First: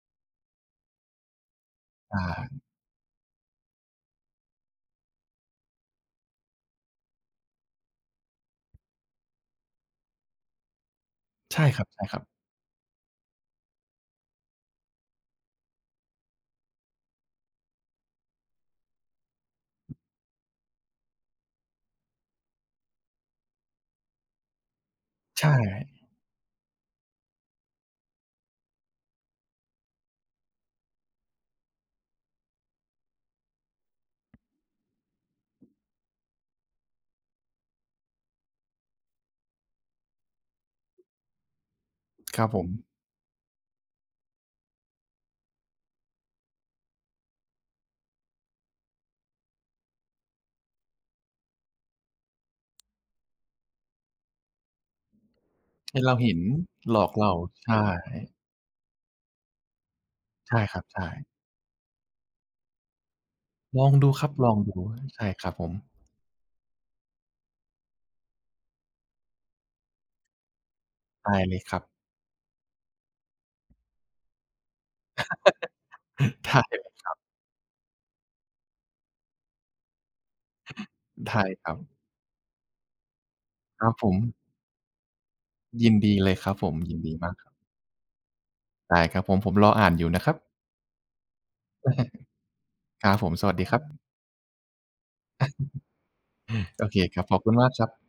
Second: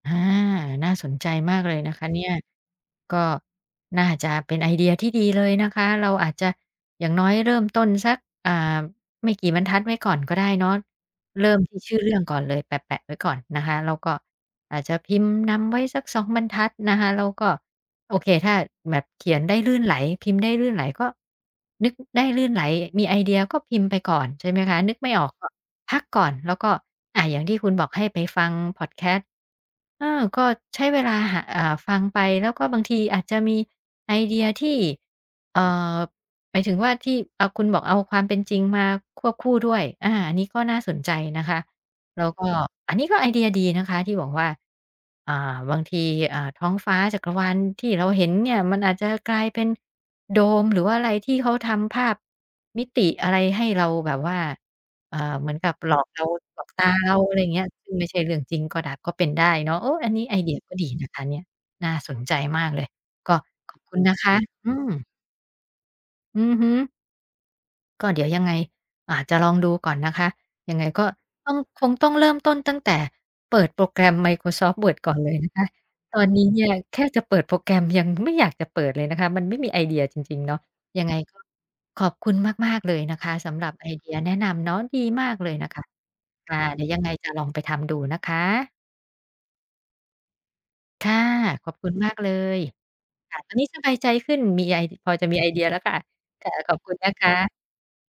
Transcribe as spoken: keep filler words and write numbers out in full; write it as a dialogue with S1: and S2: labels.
S1: อา น่าสนใจมากเลยนะคะเ
S2: อ
S1: นี
S2: า
S1: ่ย ก็น่าจะเป็นไอเดียที่ดีเลยนะคะ เราอาจจะอย่างน้อยเริ่มต้นสัก อ่า ไม่กี่บรรทัดไว้ก่อนก็ได้เนาะ เริ่
S2: ใช
S1: ม
S2: ่
S1: ที
S2: ค
S1: ่
S2: ร
S1: ชื่อเรื่อ
S2: ั
S1: ง
S2: บ ๆ
S1: ก่อนเลย แปะ ๆ ไว้ก่อนนะคะ แล้วก็อาจจะพิมพ์นำไว้สัก สอง บรรทัดนะคะ แล้วก็ โอเค ถ้าแบบเขียนได้ลื่นไหล พิมพ์ได้ลื่นไหลก็ นึกได้ลื่นไหล มีไอเดียก็พิมพ์ไปก่อน ใช่ไหมคะ นึกไม่ออก
S2: ใ
S1: ก
S2: ช
S1: ็
S2: ่
S1: พักก่อนแล้วก็ อ่า อย่างที่คุณบอกให้ไปฟังพอดแคสต์ เออ ก็ใช้เวลาหา อ่า ฟังไปแล้วก็บางทีอาจจะมีไอเดียที่ เอ่อ หมายถึงว่าที่ อ่า คุณบอกเอาความเป็นจริงมาควบคู่ด้วย อา อันนี้ก็น่าสนใจนะคะ แล้ว
S2: ค
S1: ก
S2: รั
S1: ็
S2: บผม
S1: อันนี้ก็ไอเดียดีนะคะที่บอกว่า อ่า บางที อ่า ท้องฟ้าจักรวาลที่เราเห็นเนี่ยมันอาจจะกลายเป็นโดม หรือว่าอะไรที่เขาทำภาพมิติอะไรให้เราแบบว่า เอ่อ เหมือนกับห
S2: ใ
S1: ล
S2: ห้
S1: อก
S2: เรา
S1: เรา
S2: เห็น
S1: หลอกตา
S2: หลอ
S1: เร
S2: ก
S1: า
S2: เร
S1: อ
S2: า
S1: ะไรเงี้
S2: ใ
S1: ย
S2: ช่
S1: ซึ่งไม่ใช่เรื่องจริงก็ได้ ก็เป็นได้เนาะ โอ้! อันนี้ไอเด
S2: ใ
S1: ี
S2: ช
S1: ย
S2: ่
S1: ก็
S2: ครั
S1: ด
S2: บ
S1: ี
S2: ใช
S1: นะคะ
S2: ่
S1: เนี่ย น่าสนใจมากเลย ก็ขอ
S2: ล
S1: บ
S2: อ
S1: ค
S2: ง
S1: ุณ
S2: ดู
S1: นะ
S2: ค
S1: ค
S2: รับ
S1: ะ
S2: ลอง
S1: อื
S2: ดู อ
S1: ม
S2: ือ ใช่ครับผม
S1: อือฮึ ก็เดี๋ยวยังไง อ่า จะลองดูก่อนนะคะ ยังไงก็
S2: ได้
S1: ต้
S2: เ
S1: อ
S2: ล
S1: ง
S2: ยคร
S1: ค
S2: ับ
S1: งต้องเริ่มต้นตั้งแต่เปิดโปรแกรม Microsoft Word ก่อนเลยนะคะ ตอนนี้
S2: ได
S1: เน
S2: ้
S1: ี่ย
S2: เล
S1: แ
S2: ย
S1: ค่
S2: ครับ
S1: จะเปิดโปรแกรมยังไม่อยากจะเปิดเลยนะคะ มันไม่มีไอเดียจริง ๆ เนาะ ยังไง
S2: ได้ครับ
S1: ขอบคุณมาก ๆ เลยนะคะสำหรับ
S2: ค
S1: ไ
S2: ร
S1: อ
S2: ับ
S1: เ
S2: ผ
S1: ดียแนะ
S2: ม
S1: นำเนาะ ดีมากเลยนะคะ
S2: ยินดีเลยค
S1: ค
S2: รับ
S1: ่ะ
S2: ผม
S1: เดี๋ยว
S2: ยิ
S1: ยั
S2: น
S1: งไ
S2: ด
S1: ง
S2: ี
S1: จ
S2: ม
S1: ะ
S2: าก
S1: ลองไปทำดูนะคะ
S2: ได้ ครับผม ผมรออ่านอยู่นะครับ
S1: ค่ะ ขอบคุณ มากเลย
S2: ครับผ
S1: ค
S2: ม
S1: ่ะ
S2: ส
S1: ต
S2: ว
S1: อ
S2: ั
S1: น
S2: ส
S1: น
S2: ด
S1: ี
S2: ี
S1: ้
S2: คร
S1: ส
S2: ั
S1: บาย
S2: บ
S1: ใจขึ้น มีไอ พอจะมี ไอเดียแล้วค่ะ ค่ะ ขอบ
S2: โอ
S1: คุ
S2: เ
S1: ณ
S2: ค
S1: นะ
S2: คร
S1: ค
S2: ับ ขอบคุ
S1: ะ
S2: ณมากครับ